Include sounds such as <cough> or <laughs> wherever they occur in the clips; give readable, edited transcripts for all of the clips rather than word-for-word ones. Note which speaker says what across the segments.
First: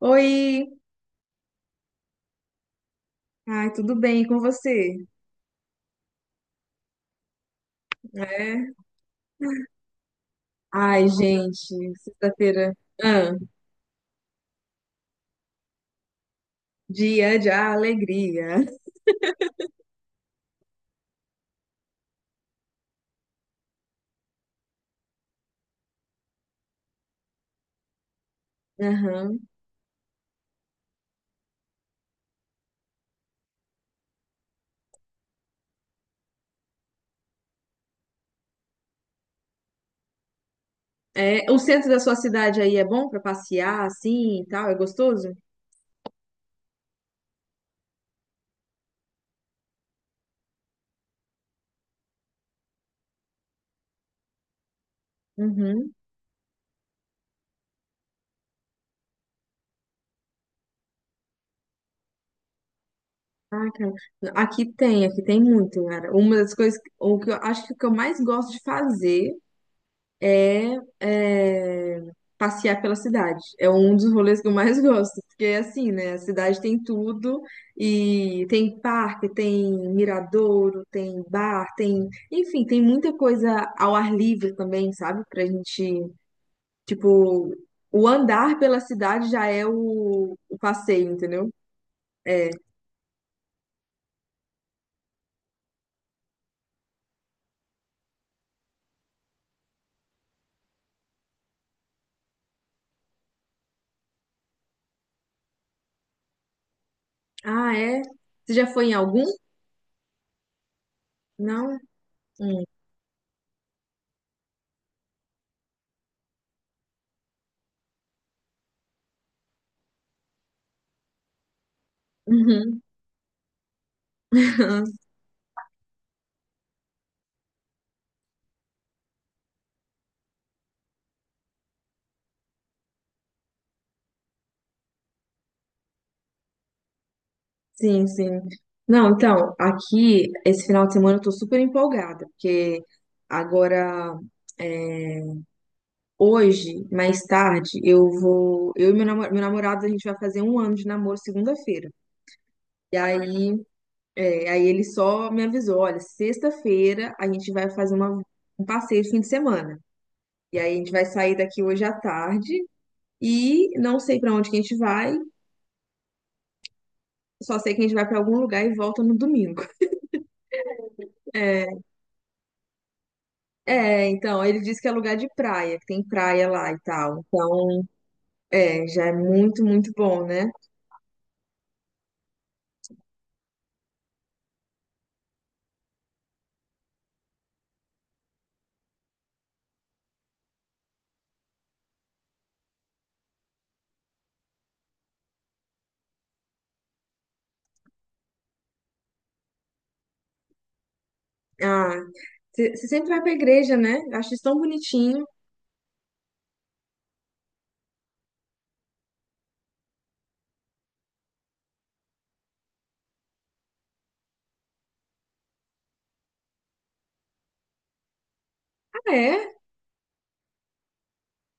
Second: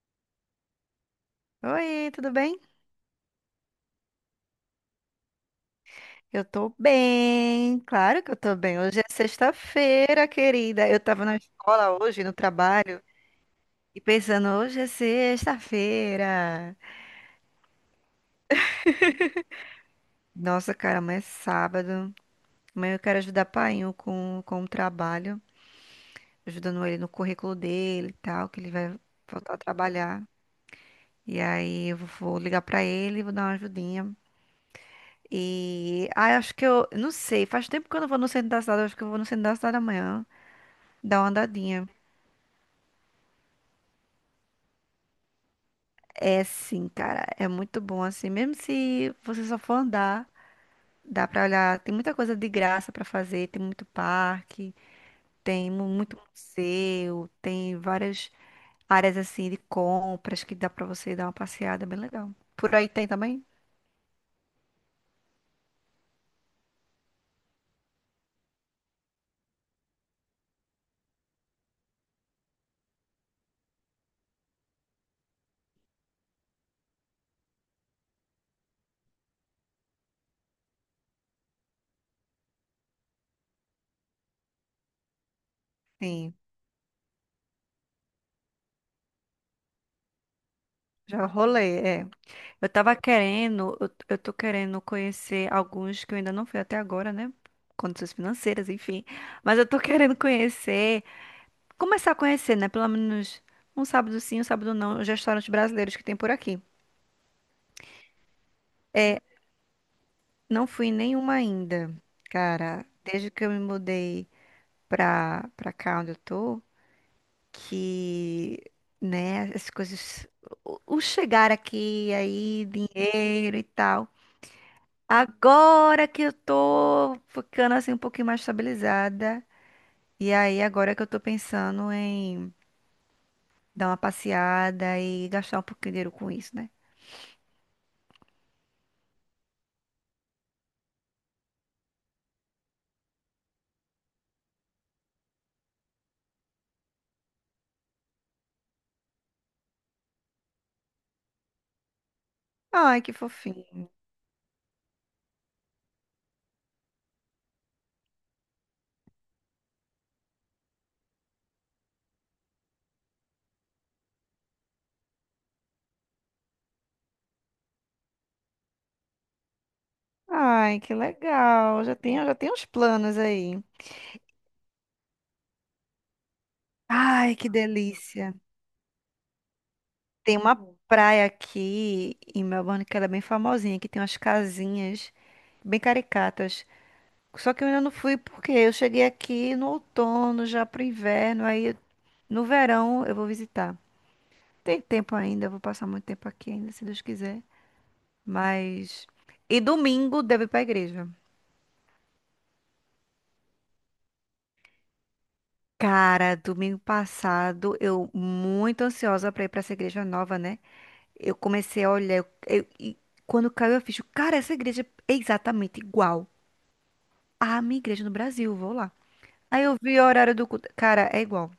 Speaker 1: Oi!
Speaker 2: Oi, tudo bem?
Speaker 1: Ai, tudo bem e com você?
Speaker 2: Eu tô bem, claro que eu tô
Speaker 1: É?
Speaker 2: bem. Hoje é sexta-feira, querida. Eu
Speaker 1: Ai,
Speaker 2: tava na
Speaker 1: gente,
Speaker 2: escola hoje, no
Speaker 1: sexta-feira.
Speaker 2: trabalho,
Speaker 1: Ah,
Speaker 2: e pensando, hoje é sexta-feira.
Speaker 1: dia de alegria.
Speaker 2: Nossa, cara, mas é sábado. Amanhã eu quero ajudar o painho com o trabalho, ajudando ele no currículo dele e tal, que ele vai
Speaker 1: Aham.
Speaker 2: voltar a trabalhar. E aí eu vou ligar pra ele, vou dar uma ajudinha. E eu acho que eu, não sei, faz tempo que eu não vou no centro da cidade, eu acho que eu vou no centro da cidade amanhã, dar uma
Speaker 1: É, o
Speaker 2: andadinha.
Speaker 1: centro da sua cidade aí é bom pra passear assim e tal? É gostoso?
Speaker 2: É sim, cara, é muito bom assim, mesmo se você só for andar, dá pra olhar, tem muita coisa de graça pra fazer, tem muito parque, tem
Speaker 1: Uhum.
Speaker 2: muito museu, tem várias áreas assim de compras que dá pra você dar uma passeada, é bem legal. Por aí tem também?
Speaker 1: Ah, cara. Aqui tem muito, cara. Uma das coisas, o que eu mais gosto de fazer é, é, passear pela cidade. É um dos rolês que eu mais <laughs> gosto, porque é assim, né? A cidade tem tudo e tem parque, tem miradouro, tem bar, tem, enfim, tem muita coisa ao ar livre também, sabe? Pra gente,
Speaker 2: Sim,
Speaker 1: tipo, o andar pela cidade já é o passeio,
Speaker 2: já
Speaker 1: entendeu?
Speaker 2: rolei, é.
Speaker 1: É.
Speaker 2: Eu tava querendo, eu tô querendo conhecer alguns que eu ainda não fui até agora, né? Condições financeiras, enfim. Mas eu tô <laughs> querendo conhecer. Começar a conhecer, né? Pelo menos um sábado sim, um sábado não, os restaurantes brasileiros que tem por aqui.
Speaker 1: Ah, é? Você já foi em algum?
Speaker 2: Não fui em nenhuma
Speaker 1: Não?
Speaker 2: ainda,
Speaker 1: Hum.
Speaker 2: cara, desde que eu me mudei pra cá onde eu tô, que, né, as coisas. O chegar aqui, aí,
Speaker 1: Uhum.
Speaker 2: dinheiro e tal.
Speaker 1: <laughs>
Speaker 2: Agora que eu tô ficando assim um pouquinho mais estabilizada. E aí, agora que eu tô pensando em dar uma passeada e gastar um pouquinho de dinheiro com isso, né?
Speaker 1: Sim, sim. Não, então, aqui, esse final de semana eu tô super empolgada, porque agora, é, hoje, mais tarde, eu vou. Eu e meu meu namorado, a gente vai fazer um ano de namoro segunda-feira. E
Speaker 2: Ai, que
Speaker 1: aí,
Speaker 2: fofinho.
Speaker 1: aí ele só me avisou: olha, sexta-feira a gente vai fazer um passeio de fim de semana. E aí a gente vai sair daqui hoje à tarde e não sei pra onde que a gente vai, só sei que a gente vai pra algum lugar e volta no domingo.
Speaker 2: Ai, que
Speaker 1: <laughs>
Speaker 2: legal. Já tenho uns planos aí.
Speaker 1: É, então, ele disse que é lugar de praia, que tem praia lá e tal.
Speaker 2: Ai, que
Speaker 1: Então,
Speaker 2: delícia.
Speaker 1: é, já é muito, muito bom,
Speaker 2: Tem
Speaker 1: né?
Speaker 2: uma praia aqui em Melbourne que ela é bem famosinha, que tem umas casinhas bem caricatas. Só que eu ainda não fui porque eu cheguei aqui no outono, já pro inverno, aí no verão eu vou visitar. Tem tempo ainda, eu vou passar muito tempo aqui ainda, se Deus quiser. Mas. E domingo devo ir pra igreja.
Speaker 1: Ah, você sempre vai pra igreja, né? Eu acho isso tão bonitinho.
Speaker 2: Cara, domingo passado eu muito ansiosa pra ir pra essa igreja nova, né? Eu comecei a olhar, e quando caiu a ficha, cara, essa igreja é exatamente igual à minha igreja no Brasil, vou lá.
Speaker 1: Ah, é?
Speaker 2: Aí eu vi o horário do culto, cara, é igual,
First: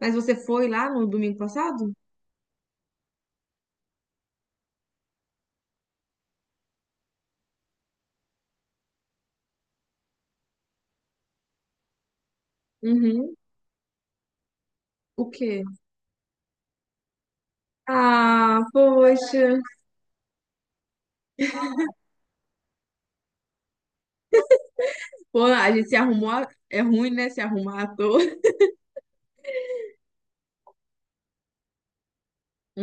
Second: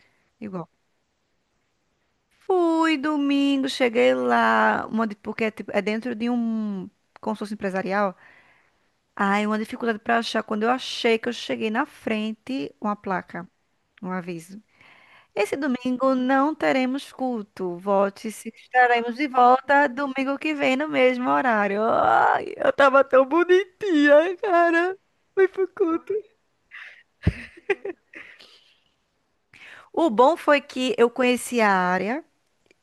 Speaker 1: Mas você foi
Speaker 2: igual.
Speaker 1: lá no domingo passado?
Speaker 2: Fui domingo, cheguei lá, uma, porque é, é dentro de um consórcio empresarial. Aí uma dificuldade pra achar, quando eu achei que eu cheguei na frente, uma
Speaker 1: Uhum.
Speaker 2: placa, um aviso.
Speaker 1: O
Speaker 2: Esse
Speaker 1: quê?
Speaker 2: domingo não teremos culto. Volte se
Speaker 1: Ah,
Speaker 2: estaremos de
Speaker 1: poxa.
Speaker 2: volta domingo que vem no mesmo horário. Ai, eu tava tão bonitinha, cara.
Speaker 1: Pô,
Speaker 2: Foi pro
Speaker 1: a gente se
Speaker 2: culto.
Speaker 1: arrumou. É ruim, né? Se arrumar à toa. <laughs>
Speaker 2: O bom foi que eu conheci a área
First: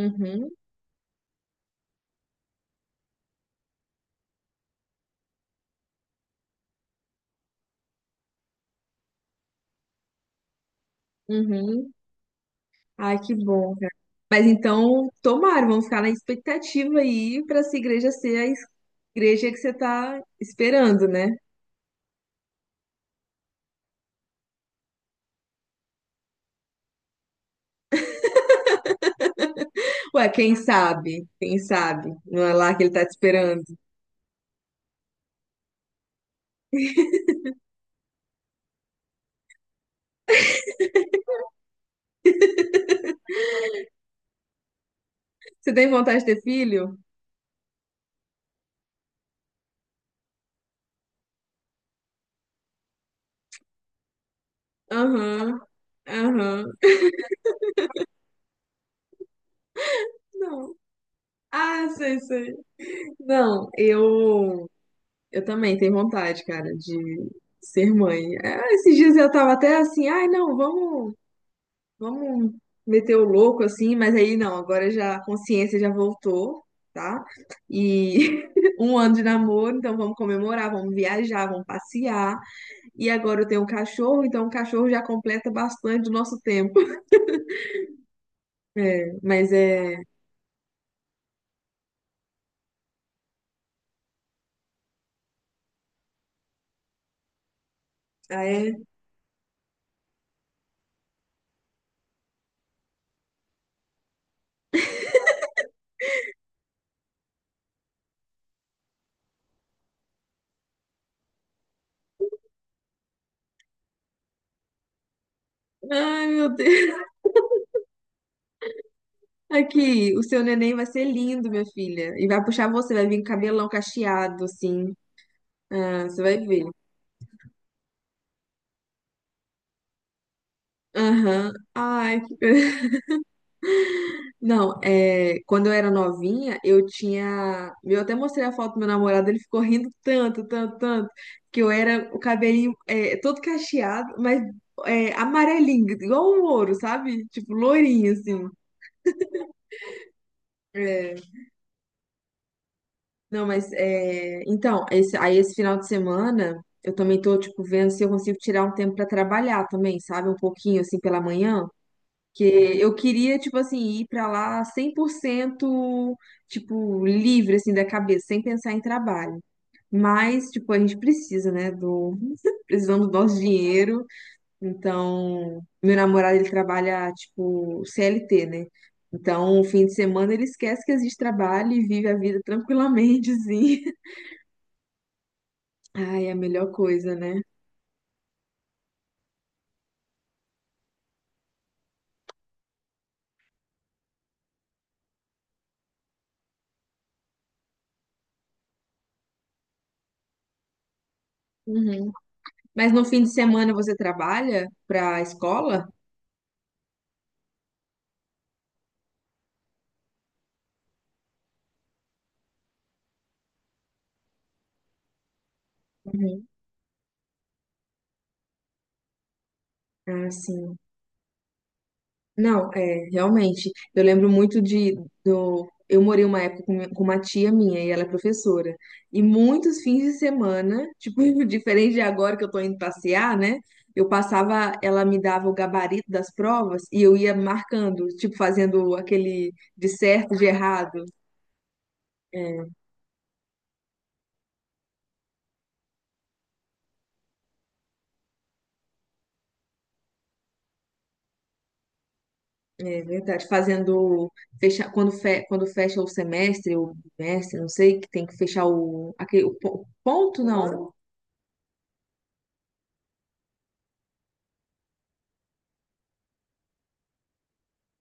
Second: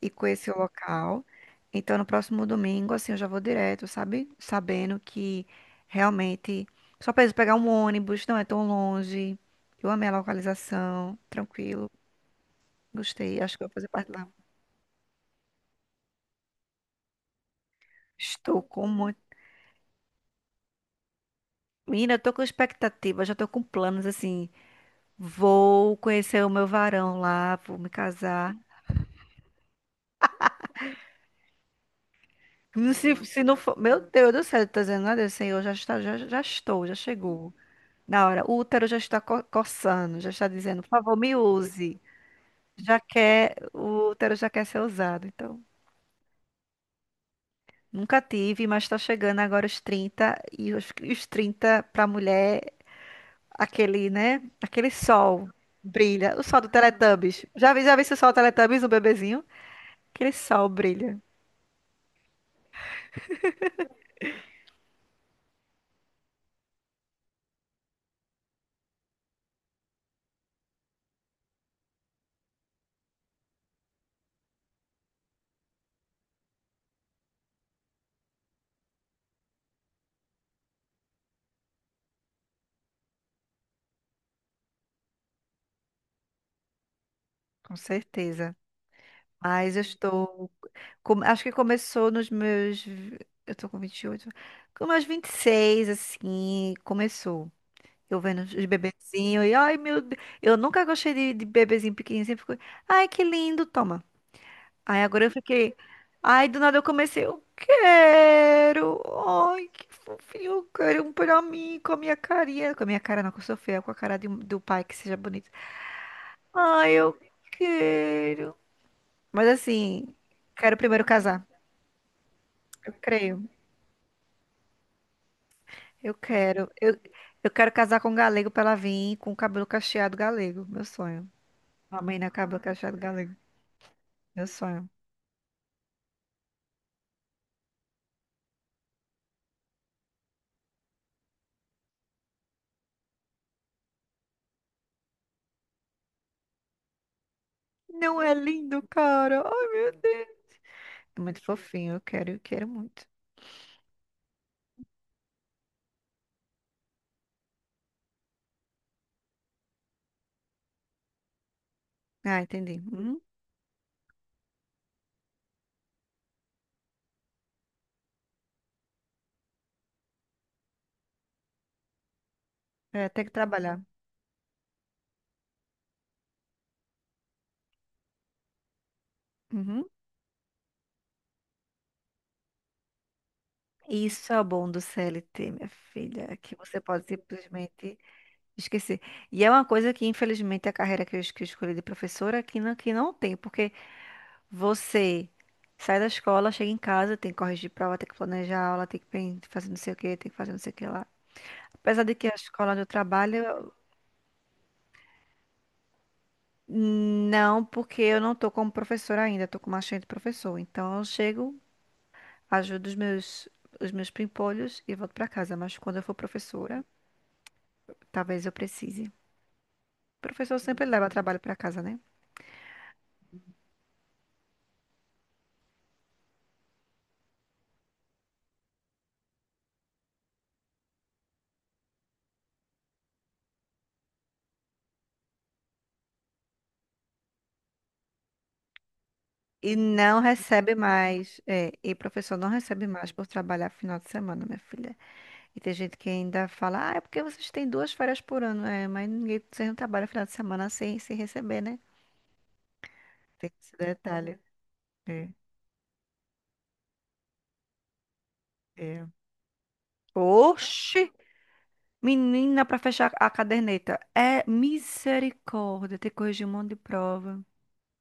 Speaker 2: e conheci o local. Então, no próximo domingo, assim, eu já vou direto, sabe? Sabendo que realmente só preciso pegar um ônibus, não é tão longe. Eu amei a localização, tranquilo.
Speaker 1: uhum. Ai, que
Speaker 2: Gostei, acho que eu
Speaker 1: bom,
Speaker 2: vou fazer
Speaker 1: cara.
Speaker 2: parte lá.
Speaker 1: Mas então, tomara, vamos ficar na expectativa aí pra essa igreja ser a
Speaker 2: Estou com muito.
Speaker 1: igreja que você tá esperando, né?
Speaker 2: Menina, eu tô com expectativa, já tô com planos assim. Vou conhecer o meu varão lá, vou me casar.
Speaker 1: Ué, quem sabe? Quem sabe? Não é lá que ele tá te
Speaker 2: Se, não
Speaker 1: esperando.
Speaker 2: for, meu Deus do céu, tá dizendo nada, Senhor, já está, já estou, já chegou. Na hora, o útero já está coçando, já está dizendo, por favor, me use. Já quer, o útero já quer ser usado. Então,
Speaker 1: Você tem vontade de ter filho?
Speaker 2: nunca tive, mas tá chegando agora os 30 e os 30 pra mulher, aquele, né? Aquele sol
Speaker 1: Aham,
Speaker 2: brilha, o sol do
Speaker 1: aham.
Speaker 2: Teletubbies. Já vi esse sol do Teletubbies, o bebezinho? Aquele sol
Speaker 1: Não.
Speaker 2: brilha,
Speaker 1: Ah, sei, sei. Não, eu também tenho vontade, cara, de ser mãe. Ah, esses dias eu tava até assim, ai, não, vamos, vamos meter o louco assim, mas aí não, agora já a consciência já voltou, tá? E <laughs> um ano de namoro, então vamos comemorar, vamos viajar, vamos passear. E agora eu tenho um cachorro, então o cachorro já completa bastante o nosso tempo.
Speaker 2: com certeza.
Speaker 1: É, mas
Speaker 2: Mas eu
Speaker 1: é.
Speaker 2: estou. Com- acho que começou nos meus. Eu tô com 28, com meus 26, assim, começou. Eu vendo
Speaker 1: Ah,
Speaker 2: os
Speaker 1: é.
Speaker 2: bebezinhos e, ai meu Deus. Eu nunca gostei de bebezinho pequenininho. Sempre fico, ai que lindo, toma. Aí agora eu fiquei. Ai, do nada eu comecei, eu quero. Ai, que fofinho, eu quero um pra mim, com a minha carinha. Com a minha cara, não, com a Sofia, com a cara de do pai, que seja bonito.
Speaker 1: Ai, meu
Speaker 2: Ai,
Speaker 1: Deus.
Speaker 2: eu. Quero. Mas assim,
Speaker 1: Aqui, o seu neném
Speaker 2: quero
Speaker 1: vai ser
Speaker 2: primeiro casar.
Speaker 1: lindo, minha filha. E vai puxar
Speaker 2: Eu
Speaker 1: você, vai vir com
Speaker 2: creio.
Speaker 1: cabelão cacheado, assim. Ah,
Speaker 2: Eu
Speaker 1: você vai ver.
Speaker 2: quero. Eu quero casar com um galego pra ela vir com o cabelo cacheado galego. Meu sonho.
Speaker 1: Aham.
Speaker 2: Uma
Speaker 1: Ai,
Speaker 2: menina. Cabelo
Speaker 1: que
Speaker 2: cacheado galego. Meu
Speaker 1: Não,
Speaker 2: sonho.
Speaker 1: é, quando eu era novinha, eu tinha. Eu até mostrei a foto do meu namorado, ele ficou rindo tanto, tanto, tanto, que eu era o cabelinho todo cacheado, mas é, amarelinho, igual um ouro, sabe? Tipo, lourinho,
Speaker 2: Não é
Speaker 1: assim.
Speaker 2: lindo, cara? Ai, meu Deus.
Speaker 1: É,
Speaker 2: É muito fofinho. Eu quero muito.
Speaker 1: não, mas é, então, esse, aí esse final de semana eu também tô, tipo, vendo se eu consigo tirar um tempo pra trabalhar também, sabe? Um pouquinho assim pela manhã.
Speaker 2: Ah,
Speaker 1: Que
Speaker 2: entendi.
Speaker 1: eu
Speaker 2: Uhum.
Speaker 1: queria, tipo assim, ir pra lá 100% tipo, livre, assim, da cabeça, sem pensar em trabalho. Mas, tipo, a gente precisa, né, do... <laughs> Precisamos
Speaker 2: É,
Speaker 1: do
Speaker 2: tem que
Speaker 1: nosso
Speaker 2: trabalhar.
Speaker 1: dinheiro. Então, meu namorado, ele trabalha, tipo, CLT, né? Então, o
Speaker 2: Uhum.
Speaker 1: fim de semana ele esquece que existe trabalho e vive a vida tranquilamente, assim. <laughs>
Speaker 2: Isso é o bom do CLT, minha
Speaker 1: Ai, é a
Speaker 2: filha, que
Speaker 1: melhor
Speaker 2: você pode
Speaker 1: coisa, né?
Speaker 2: simplesmente esquecer. E é uma coisa que, infelizmente, a carreira que que eu escolhi de professora que não tem, porque você sai da escola, chega em casa, tem que corrigir prova, tem que planejar aula, tem que fazer não sei o que, tem que fazer não sei o que lá. Apesar
Speaker 1: Uhum.
Speaker 2: de que a escola onde eu
Speaker 1: Mas no fim de
Speaker 2: trabalho,
Speaker 1: semana você trabalha pra escola?
Speaker 2: não, porque eu não tô como professora ainda, eu tô como assistente de professor. Então eu chego, ajudo os meus pimpolhos e volto pra casa. Mas quando eu for
Speaker 1: Uhum.
Speaker 2: professora, talvez eu precise.
Speaker 1: Ah,
Speaker 2: Professor
Speaker 1: sim.
Speaker 2: sempre leva trabalho pra casa, né?
Speaker 1: Não, é, realmente. Eu lembro muito do, eu morei uma época com uma tia minha e ela é professora. E muitos fins de semana, tipo, <laughs> diferente de agora que eu tô indo passear, né? Eu passava, ela me dava o gabarito das provas e eu ia marcando, tipo, fazendo aquele
Speaker 2: E
Speaker 1: de
Speaker 2: não
Speaker 1: certo, de
Speaker 2: recebe
Speaker 1: errado.
Speaker 2: mais, é, e professor não
Speaker 1: É
Speaker 2: recebe mais por trabalhar final de semana, minha filha. E tem gente que ainda fala, ah, é porque vocês têm duas férias por ano. É, mas ninguém, vocês não trabalham final de semana sem receber, né?
Speaker 1: é verdade,
Speaker 2: Tem esse
Speaker 1: fazendo
Speaker 2: detalhe.
Speaker 1: fecha, quando,
Speaker 2: É,
Speaker 1: quando fecha o semestre, o bimestre, não sei, que tem que fechar
Speaker 2: é.
Speaker 1: o, aquele, o ponto, não.
Speaker 2: Oxi! Menina, pra fechar a caderneta. É misericórdia, ter que corrigir um monte de prova.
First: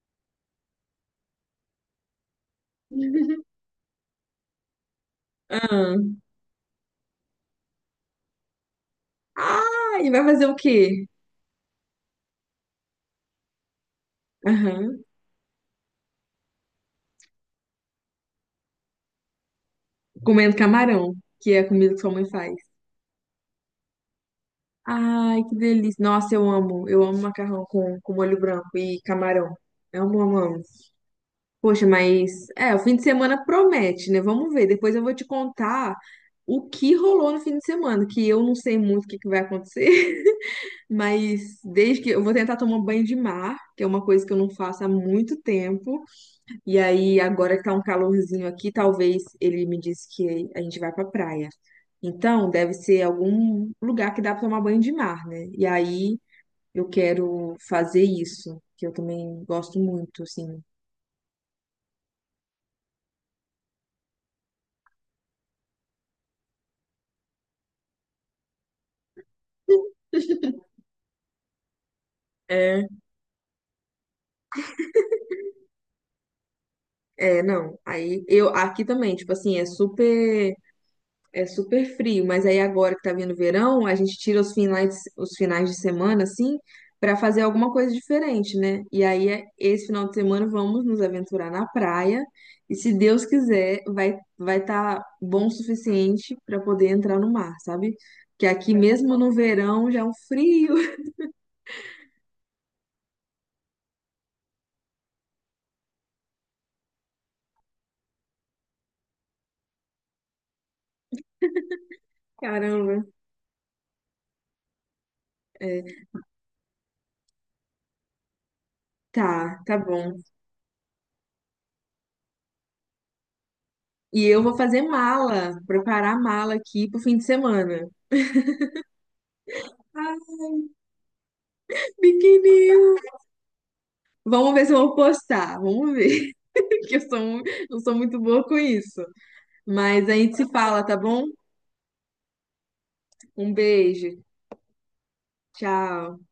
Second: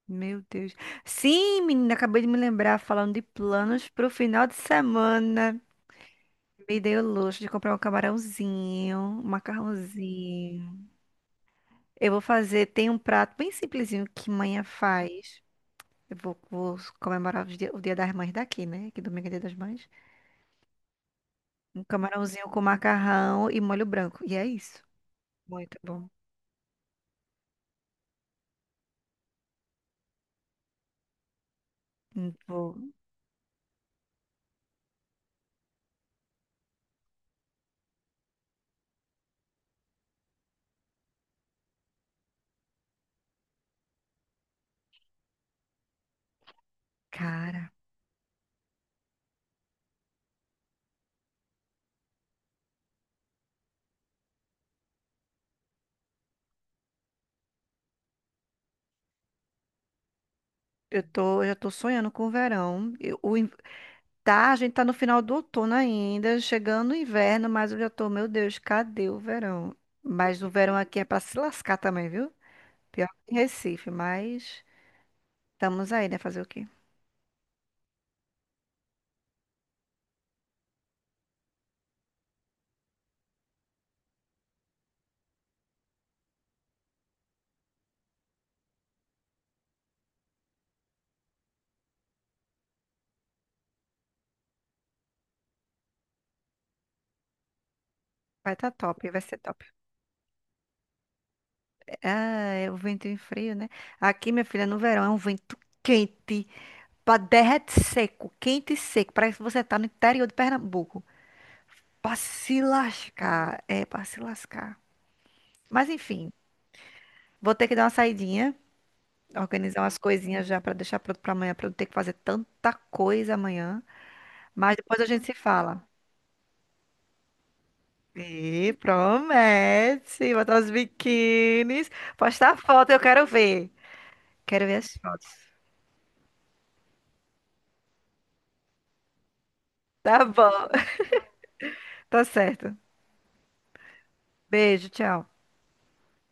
Speaker 2: Meu Deus. Sim, menina, acabei de me lembrar, falando de planos pro final de semana.
Speaker 1: Ah,
Speaker 2: Me dei o luxo de comprar um camarãozinho, um
Speaker 1: Ah, e vai fazer o
Speaker 2: macarrãozinho.
Speaker 1: quê?
Speaker 2: Eu vou fazer, tem um prato bem simplesinho que manhã
Speaker 1: Aham.
Speaker 2: faz. Eu vou, vou comemorar os o Dia das Mães daqui, né? Que domingo é Dia das Mães.
Speaker 1: Comendo camarão, que é a
Speaker 2: Um
Speaker 1: comida que sua mãe
Speaker 2: camarãozinho
Speaker 1: faz.
Speaker 2: com macarrão e molho branco. E é isso.
Speaker 1: Ai, que
Speaker 2: Muito
Speaker 1: delícia.
Speaker 2: bom.
Speaker 1: Nossa, eu amo. Eu amo macarrão com molho branco e camarão. Amo, amo, amo. Poxa, mas é, o
Speaker 2: Vou.
Speaker 1: fim de semana promete, né? Vamos ver. Depois eu vou te contar o que rolou no fim de semana, que eu não sei muito o que que vai acontecer, <laughs> mas desde que eu vou tentar tomar banho de mar, que é uma coisa que eu não faço há muito tempo. E aí, agora que
Speaker 2: Cara,
Speaker 1: tá um calorzinho aqui, talvez ele me disse que a gente vai pra praia. Então, deve ser algum lugar que dá pra tomar banho de mar, né? E aí, eu quero fazer isso, que eu também gosto muito, assim.
Speaker 2: eu já tô sonhando com o verão. Tá, a gente tá no final do outono ainda, chegando o inverno, mas eu já tô, meu Deus, cadê o verão? Mas o verão aqui é pra se lascar também, viu?
Speaker 1: É,
Speaker 2: Pior que em Recife, mas estamos aí, né? Fazer o quê?
Speaker 1: é, não. Aí, eu aqui também, tipo assim, é super É super frio, mas aí agora que tá vindo o verão, a gente tira os finais de semana, assim, pra fazer alguma coisa diferente, né? E aí, esse final de semana, vamos nos aventurar na praia. E se Deus quiser, vai estar bom o suficiente pra poder entrar no mar, sabe? Que
Speaker 2: Vai tá
Speaker 1: aqui
Speaker 2: top,
Speaker 1: mesmo
Speaker 2: vai
Speaker 1: no
Speaker 2: ser top.
Speaker 1: verão já é um frio. <laughs>
Speaker 2: Ah, é o vento em frio, né? Aqui, minha filha, no verão é um vento quente, pra derrete seco, quente e seco. Parece que você tá no interior de Pernambuco. Pra se
Speaker 1: Caramba.
Speaker 2: lascar, é pra se lascar. Mas
Speaker 1: É,
Speaker 2: enfim, vou ter que dar uma saidinha,
Speaker 1: tá, tá
Speaker 2: organizar umas
Speaker 1: bom.
Speaker 2: coisinhas já pra deixar pronto pra amanhã, pra não ter que fazer tanta coisa amanhã.
Speaker 1: E eu vou
Speaker 2: Mas
Speaker 1: fazer
Speaker 2: depois a gente se
Speaker 1: mala,
Speaker 2: fala.
Speaker 1: preparar mala aqui pro fim de semana. <laughs>
Speaker 2: E
Speaker 1: Ah,
Speaker 2: promete, botar os biquínis, postar foto,
Speaker 1: biquininho.
Speaker 2: eu quero ver.
Speaker 1: Vamos ver
Speaker 2: Quero
Speaker 1: se
Speaker 2: ver
Speaker 1: eu
Speaker 2: as
Speaker 1: vou
Speaker 2: fotos.
Speaker 1: postar. Vamos ver. Porque eu sou, eu sou muito boa com isso. Mas a
Speaker 2: Tá
Speaker 1: gente se
Speaker 2: bom,
Speaker 1: fala, tá bom?
Speaker 2: <laughs> tá certo.
Speaker 1: Um beijo.
Speaker 2: Beijo, tchau.
Speaker 1: Tchau.